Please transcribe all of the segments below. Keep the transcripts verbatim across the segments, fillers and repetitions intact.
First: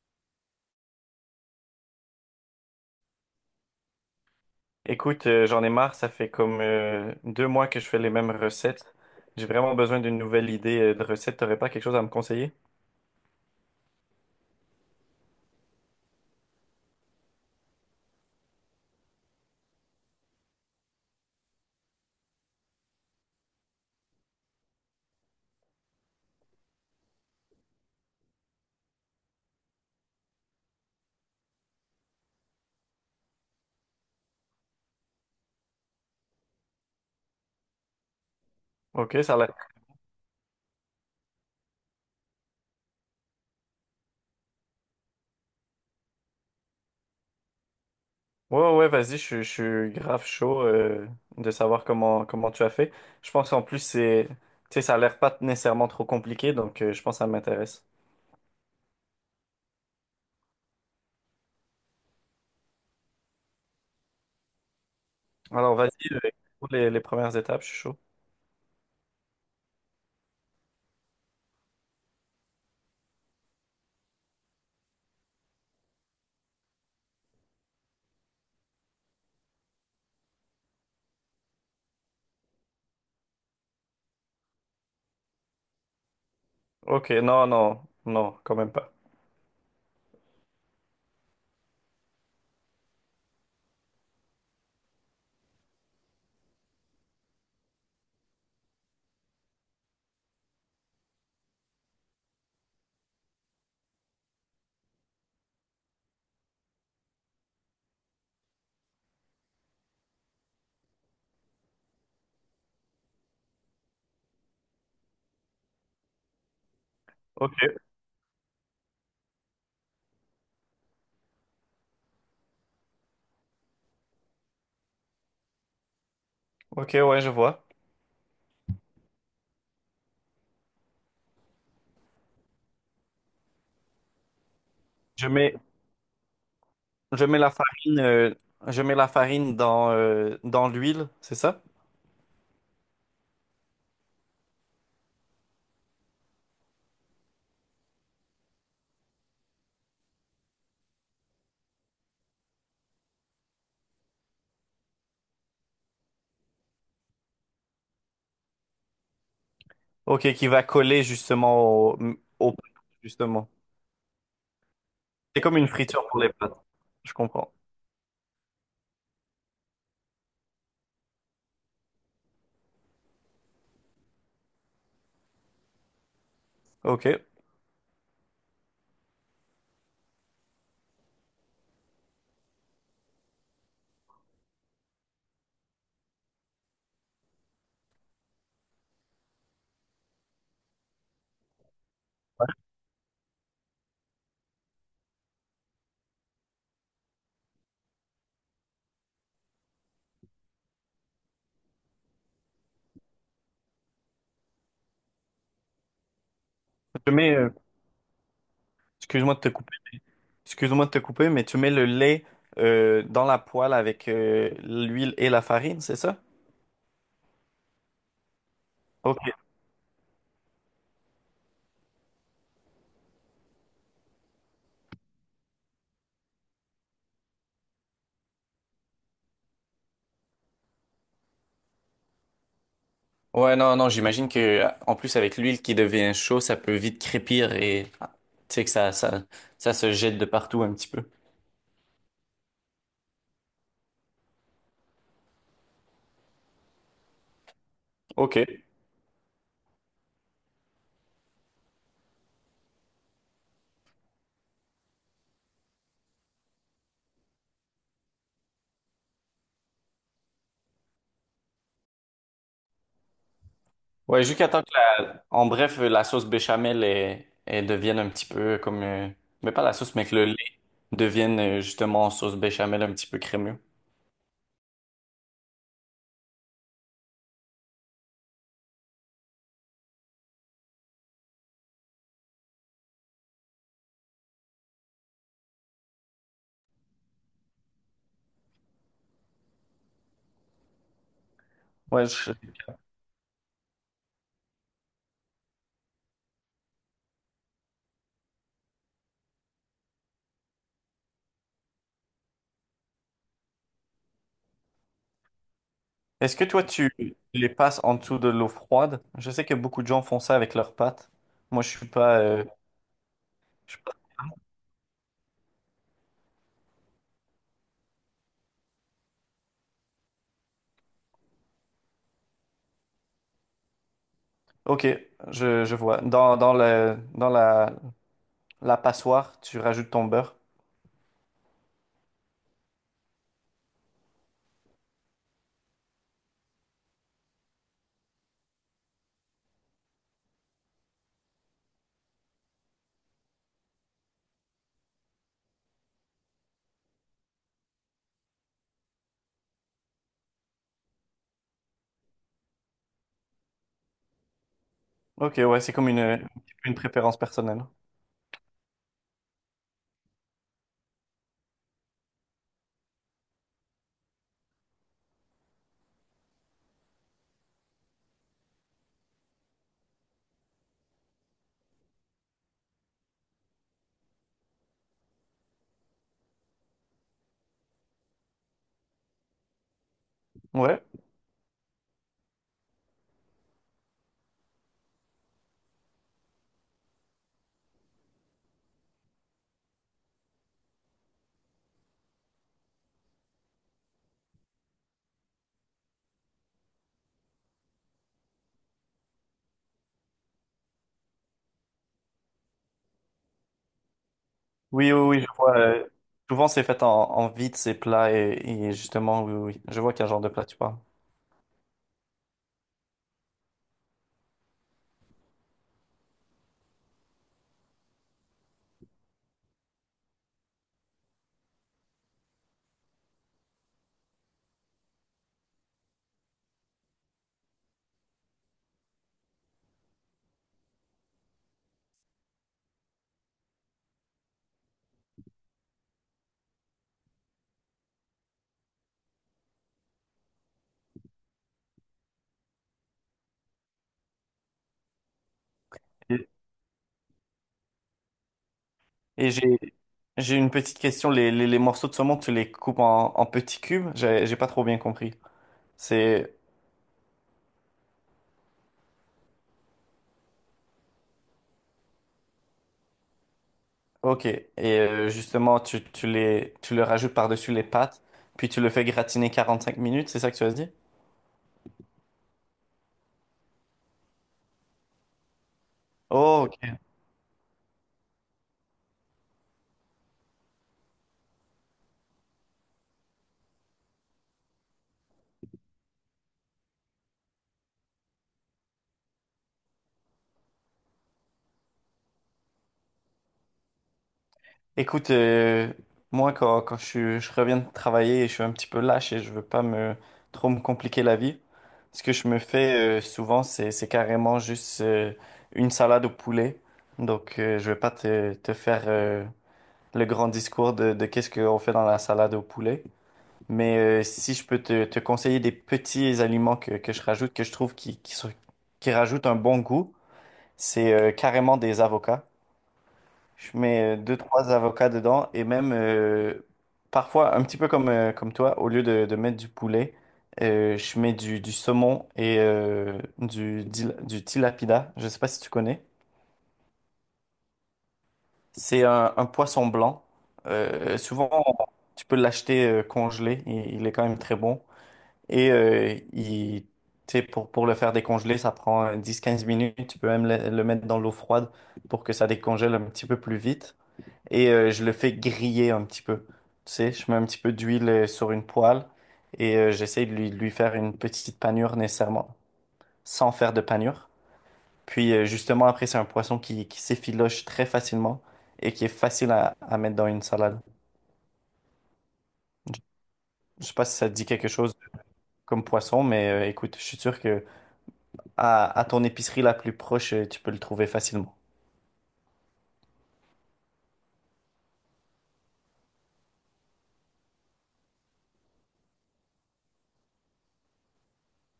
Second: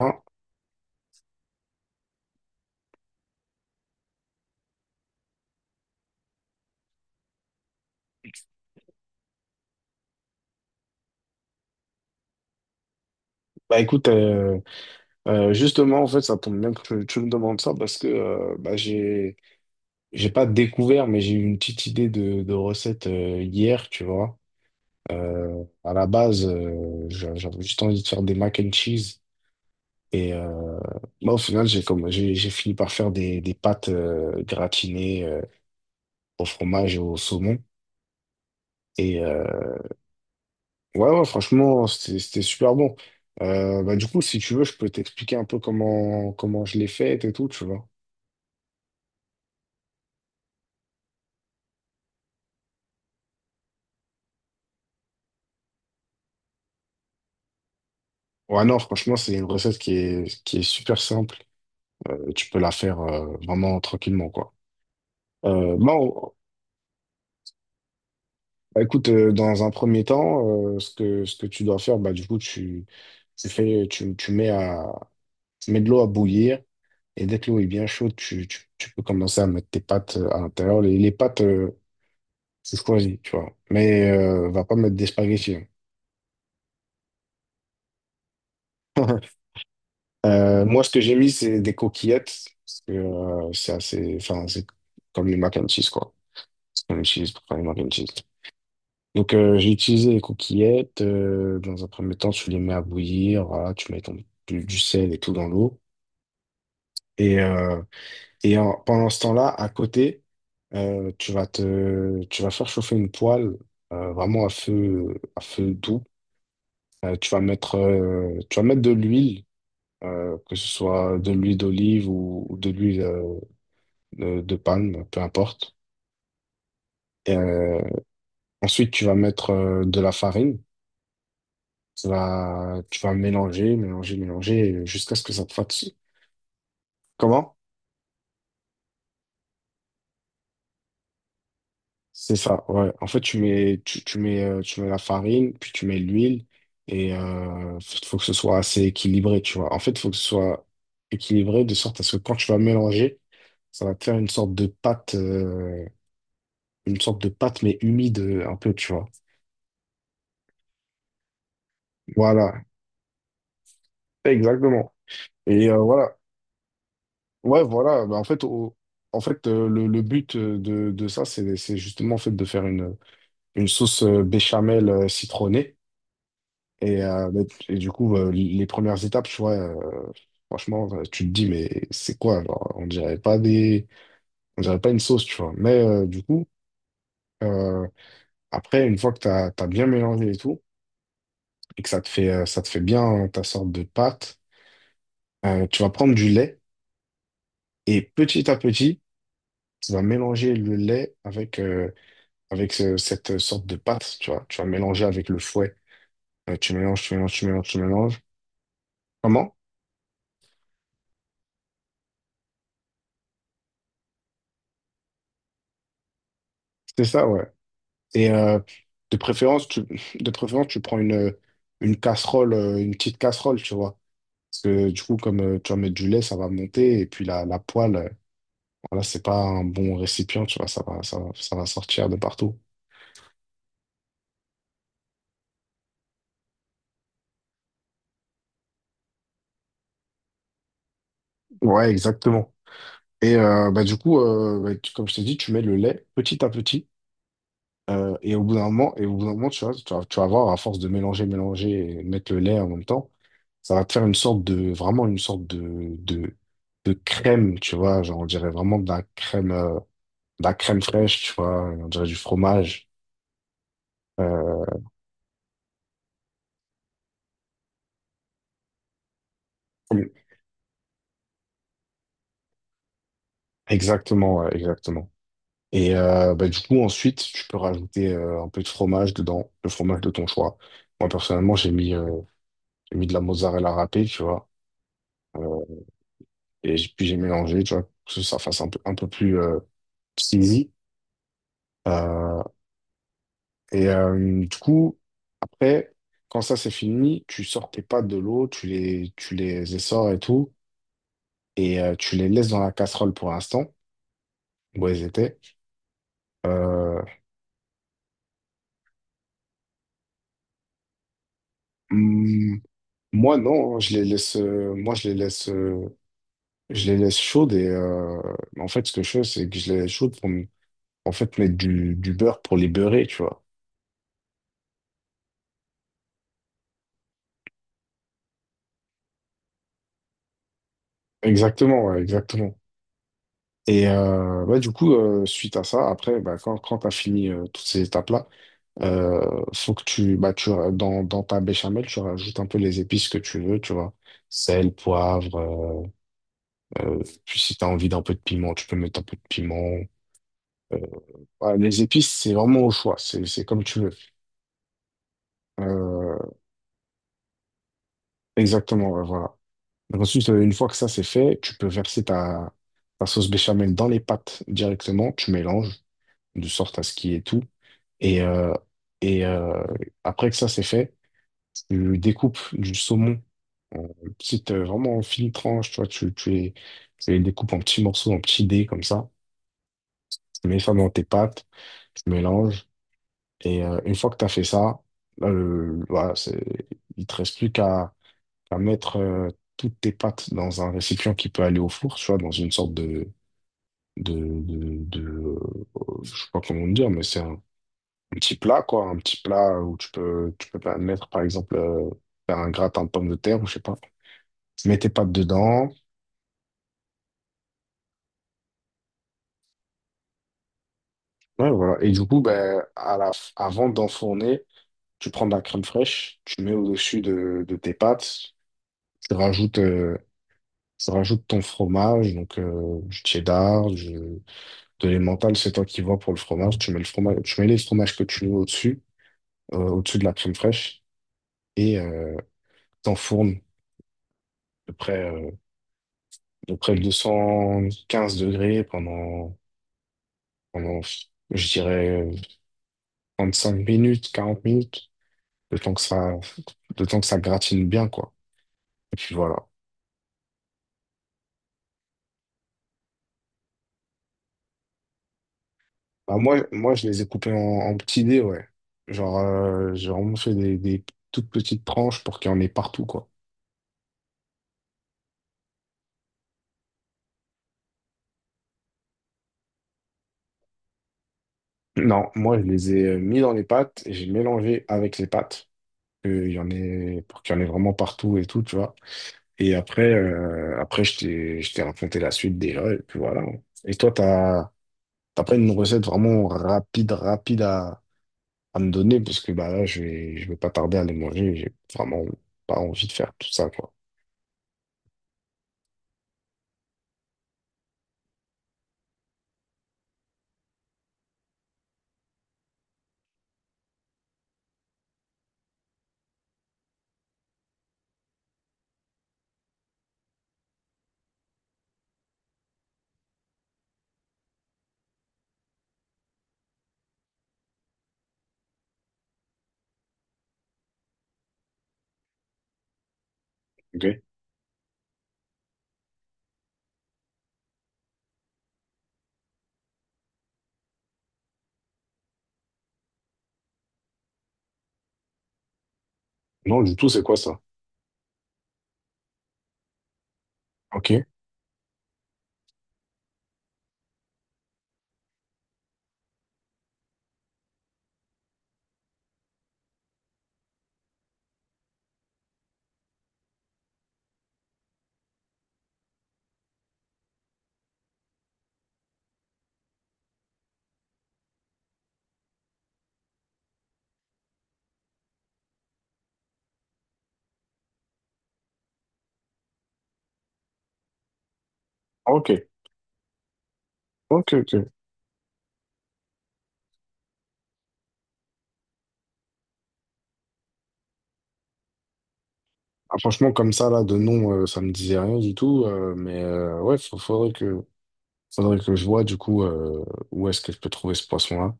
Hein. Écoute, euh, j'en ai marre, ça fait comme euh, deux mois que je fais les mêmes recettes. J'ai vraiment besoin d'une nouvelle idée euh, de recette. T'aurais pas quelque chose à me conseiller? Bah écoute, euh, euh, justement, en fait, ça tombe bien que tu, tu me demandes ça parce que euh, bah, j'ai, j'ai pas découvert, mais j'ai eu une petite idée de, de recette euh, hier, tu vois. Euh, à la base, euh, j'a- j'avais juste envie de faire des mac and cheese. Et euh, bah, au final, j'ai comme, j'ai, j'ai fini par faire des, des pâtes euh, gratinées euh, au fromage et au saumon. Ok, Et ça a l'air. euh, ouais, ouais, franchement, c'était c'était super bon. Euh, bah, du coup, si tu veux, je peux t'expliquer un peu comment, comment je l'ai faite et tout, tu vois. Ouais, ouais, vas-y, je, je suis grave chaud euh, de savoir comment, comment tu as fait. Je pense en plus, c'est, tu sais, ça a l'air pas nécessairement trop compliqué, donc euh, je pense que ça m'intéresse. Ouais, non, franchement, c'est une recette qui est, qui est super simple. Euh, tu peux la faire euh, vraiment tranquillement, quoi. Alors, Euh, bah, vas-y, euh, on- pour les, les premières étapes, je suis chaud. bah, écoute, euh, dans un premier temps, euh, ce que, ce que tu dois faire, bah, du coup, tu, tu fais, tu, tu mets à, tu mets de l'eau à bouillir. Et dès que l'eau est bien chaude, tu, tu, tu peux commencer à mettre tes pâtes euh, à l'intérieur. Les, les pâtes, euh, tu choisis, tu vois. Mais euh, va pas mettre des spaghettis. Ok, non, non, non, quand même pas. Hein. Euh, moi, ce que j'ai mis, c'est des coquillettes. Parce que euh, c'est assez, enfin, c'est comme les mac and cheese, quoi. Mac and pour faire les mac and cheese. Donc, euh, j'ai utilisé les coquillettes. euh, dans un premier temps, tu les mets à bouillir. Voilà, tu mets ton, du, du sel et tout dans l'eau. Et, euh, et en- pendant ce temps-là, à côté, euh, tu vas te, tu vas faire chauffer une poêle euh, vraiment à feu, à feu doux. Euh, tu vas Ok, mettre, euh, tu vas mettre de l'huile, euh, que ce soit de l'huile d'olive ou, ou de l'huile euh, de, de palme, peu importe. ok, ouais, je Et, vois. euh, ensuite, tu vas mettre euh, de la farine. Tu vas, tu vas mélanger, mélanger, mélanger euh, jusqu'à ce Je que ça te mets fatigue. Je mets la Comment? farine, euh, je mets la farine dans, euh, dans l'huile, c'est ça? C'est ça, ouais. En fait, tu mets, tu, tu mets, euh, tu mets la farine, puis tu mets l'huile, et euh, faut faut que ce soit assez équilibré, tu vois. En fait, il faut que ce soit équilibré de sorte à ce que quand tu vas mélanger, ça va te faire une sorte de pâte, euh, une sorte de pâte, mais humide, euh, un peu, tu vois. Ok, qui va coller justement au, au Voilà, pâte, justement. exactement. C'est comme une Et euh, friture voilà, pour les pâtes. Je comprends. ouais, voilà. Bah, en fait, au- en fait, euh, le, le but, euh, de, de ça, c'est c'est justement, en fait, de faire une. une sauce, euh, béchamel, euh, citronnée. Et, Ok. euh, mais- et du coup, euh, les premières étapes, tu vois, euh, franchement, euh, tu te dis, mais c'est quoi? Genre, on dirait pas des, on dirait pas une sauce, tu vois. Mais euh, du coup, euh, après, une fois que tu as bien mélangé et tout, et que ça te fait, euh, ça te fait bien hein, ta sorte de pâte. Euh, tu vas prendre du lait et, petit à petit, tu vas mélanger le lait avec, euh, avec ce- cette sorte de pâte, tu vois. Tu vas mélanger avec le fouet. Euh, tu mélanges, Je tu mets, mélanges, tu euh, mélanges, tu mélanges. excuse-moi de te Comment? couper, mais- excuse-moi de te couper, mais tu mets le lait euh, dans la poêle avec euh, l'huile et la farine, c'est ça? C'est ça, ouais. Et, euh, de Ok. préférence, tu, de préférence, tu prends une, une casserole, euh, une petite casserole, tu vois. Parce que du coup, comme euh, tu vas mettre du lait, ça va monter. Et puis la, la poêle, euh, voilà, c'est pas un bon récipient, tu vois. Ça va, ça, va- ça va sortir de partout. Ouais, non, non, j'imagine que en plus avec l'huile qui devient chaud, ça peut vite crépir et ah, tu sais que ça, ça, ça se jette de partout un petit peu. Ouais, exactement. Et euh, bah, du coup, euh, bah, tu- comme je t'ai dit, tu mets le lait petit à petit. Euh, et Ok. au bout d'un moment, et au bout d'un moment, tu vois, tu vas, tu vas voir, à force de mélanger, mélanger et mettre le lait en même temps, ça va te faire une sorte de, vraiment une sorte de, de, de crème, tu vois, genre, on dirait vraiment de la crème, euh, de la crème fraîche, tu vois, on dirait du fromage. Ouais, jusqu'à temps Euh, que la, en bref, la sauce béchamel est, elle devienne un petit peu comme, euh, mais pas la sauce, mais que le lait devienne euh, justement sauce béchamel un petit peu crémeux. exactement, ouais, exactement. Et euh, bah, du coup, ensuite, tu peux rajouter euh, un peu de fromage dedans, le fromage de ton choix. Moi, personnellement, j'ai mis, euh, j'ai mis de la mozzarella râpée, tu vois. euh, et j- Puis j'ai mélangé, tu vois, pour que ça fasse un peu, un peu plus. euh, C'est easy. Ouais, je- Euh, et euh, du coup, après, quand ça c'est fini, tu sors tes pâtes de l'eau, tu les, tu les essores et tout, et euh, tu les laisses dans la casserole pour l'instant, où elles étaient. Est-ce que toi tu Euh, les passes en dessous de l'eau froide? Je sais que beaucoup de gens font ça avec leurs pâtes. Moi, je suis pas. euh, hmm, moi, je non, hein, suis pas- je les laisse, euh, moi, je les laisse, euh, je les laisse chaudes, et euh, en fait, ce que je fais, c'est que je les laisse chaudes pour m- en fait mettre du, du beurre pour les beurrer, tu vois. Ok, je, je vois. Dans, dans le, dans la, la passoire, tu rajoutes ton beurre. Exactement, ouais, exactement. Et, euh, ouais, du coup, euh, suite à ça, après, bah, quand, quand tu as fini, euh, toutes ces étapes-là, Euh, faut que tu, bah, tu, dans, dans ta béchamel, tu rajoutes un peu les épices que tu veux, tu vois. Sel, poivre, euh, euh, puis si tu as envie d'un peu de piment, tu peux mettre un peu de piment. Euh, voilà, les épices, c'est vraiment au choix, c'est, c'est comme tu veux. Ok, ouais, c'est comme une, Euh, une préférence personnelle. exactement, ouais, voilà. Donc, ensuite, euh, une fois que ça c'est fait, tu peux verser ta, ta sauce béchamel dans les pâtes directement, tu mélanges de sorte à ce qu'il y ait tout. Et, euh, et euh, après que ça c'est fait, tu découpes du saumon en petites, euh, vraiment en fines tranches, tu vois. Tu, tu les, tu les découpes en petits morceaux, en petits dés comme ça. Tu mets ça Ouais. dans tes pâtes, tu mélanges. Et, euh, une fois que tu as fait ça, là, le- voilà, c'est, il te reste plus qu'à qu'à mettre, euh, toutes tes pâtes dans un récipient qui peut aller au four, tu vois, dans une sorte de, de, de, de, euh, je sais pas comment dire, mais c'est un, un petit plat, quoi, un petit plat où tu peux, tu peux mettre, par exemple, euh, faire un gratin de pommes de terre, ou je sais pas. Tu mets tes Oui, oui, pâtes oui, je vois. dedans. Euh, souvent, c'est fait en, en vide, ces plats. Et, et justement, oui, oui, je vois quel genre de plat tu parles. Ouais, voilà. Et du coup, ben, à la, f- avant d'enfourner, tu prends de la crème fraîche, tu mets au-dessus de, de tes pâtes, tu rajoutes, euh, tu rajoutes ton fromage, donc euh, du cheddar, du, de l'emmental, c'est toi qui vois pour le fromage. Tu mets le fromage, tu mets les fromages que tu veux au-dessus, euh, au-dessus de la crème fraîche, et euh, t'enfournes de près, euh, de près de 215 degrés pendant, pendant, je dirais, 35 minutes, 40 minutes. le temps que ça, Et, le temps que ça gratine bien, quoi. Et puis et voilà. j'ai, j'ai une petite question. Les, les, les morceaux de saumon, tu les coupes en, en petits cubes? J'ai, j'ai pas trop bien compris. Bah, C'est moi, moi, je les ai coupés en, en petits dés, ouais. Genre, euh, j'ai vraiment fait des, des toutes petites tranches pour qu'il y en ait partout, quoi. OK. Et euh, justement, tu, tu les, tu le rajoutes par-dessus les pâtes, puis tu le fais gratiner quarante-cinq minutes, c'est ça que tu as dit? Non, moi, je les ai euh, mis dans les pâtes et j'ai mélangé avec les pâtes. Euh, Il y Oh, en OK. ait, pour qu'il y en ait vraiment partout et tout, tu vois. Et après, euh, après je t'ai, je t'ai raconté la suite déjà, et puis voilà. Et toi, t'as, t'as pas une recette vraiment rapide, rapide à, à me donner, parce que bah là je vais je vais pas tarder à les manger, j'ai vraiment pas envie de faire tout ça, quoi. Écoute, euh, moi quand, quand je, suis- je reviens de travailler, je suis un petit peu lâche et je veux pas me trop me compliquer la vie. Ce que je me fais euh, souvent, c'est, c'est carrément juste euh, une salade au poulet. Donc euh, je vais pas te, te faire euh, le grand discours de, de qu'est-ce qu'on fait dans la salade au poulet. Mais euh, si je peux te, te conseiller des petits aliments que, que je rajoute, que je trouve qui, qui, sont- qui rajoutent un bon goût, c'est euh, carrément des avocats. Je Ok. mets euh, deux, trois avocats dedans et même euh, parfois, un petit peu comme, euh, comme toi, au lieu de, de mettre du poulet, euh, je mets du, du saumon et euh, du, dil- du tilapia. Je sais pas si tu connais. Non, du tout, c'est quoi ça? C'est un, un poisson blanc. Ok, Euh, souvent, tu peux l'acheter euh, congelé. Il, il est quand même très bon. Et euh, il, tu sais, pour, pour le faire décongeler, ça prend euh, dix quinze minutes. Tu peux même le le mettre dans l'eau froide pour que ça décongèle un petit peu plus vite. Et euh, je le fais griller un petit peu. Tu sais, je mets un petit peu d'huile euh, sur une poêle et euh, j'essaie de lui, de lui faire une petite panure nécessairement, sans faire de panure. Puis euh, justement, après, c'est un poisson qui, qui s'effiloche très facilement et qui est facile à, à mettre dans une salade. ok. Je sais pas si ça te dit Ok, quelque ok. chose comme poisson, mais euh, écoute, je suis sûr que à, à ton épicerie la plus proche, euh, tu peux le trouver facilement. Ah, franchement comme ça là de nom, euh, ça me disait rien du tout, euh, mais euh, ouais, faut- faudrait que faudrait que je vois, du coup, euh, où est-ce que je peux trouver ce poisson là.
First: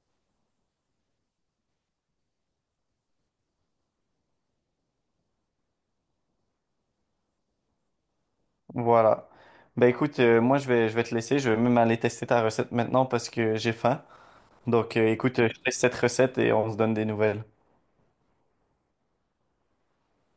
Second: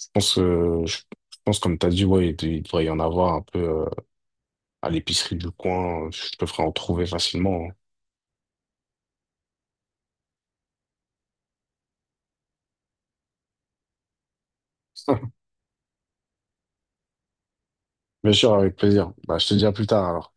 Je pense euh, je, je pense, comme t'as dit, ouais, il, il devrait y en avoir un peu, euh, à l'épicerie du coin. Euh, je te ferai en trouver facilement. Voilà. Ben écoute, euh, moi je vais, je vais te laisser, je vais même aller tester ta recette maintenant parce que j'ai faim. Donc, euh, Hein. écoute, euh, je teste cette recette et on se donne des nouvelles. Bien sûr, avec plaisir. Bah, je te dis à plus tard alors.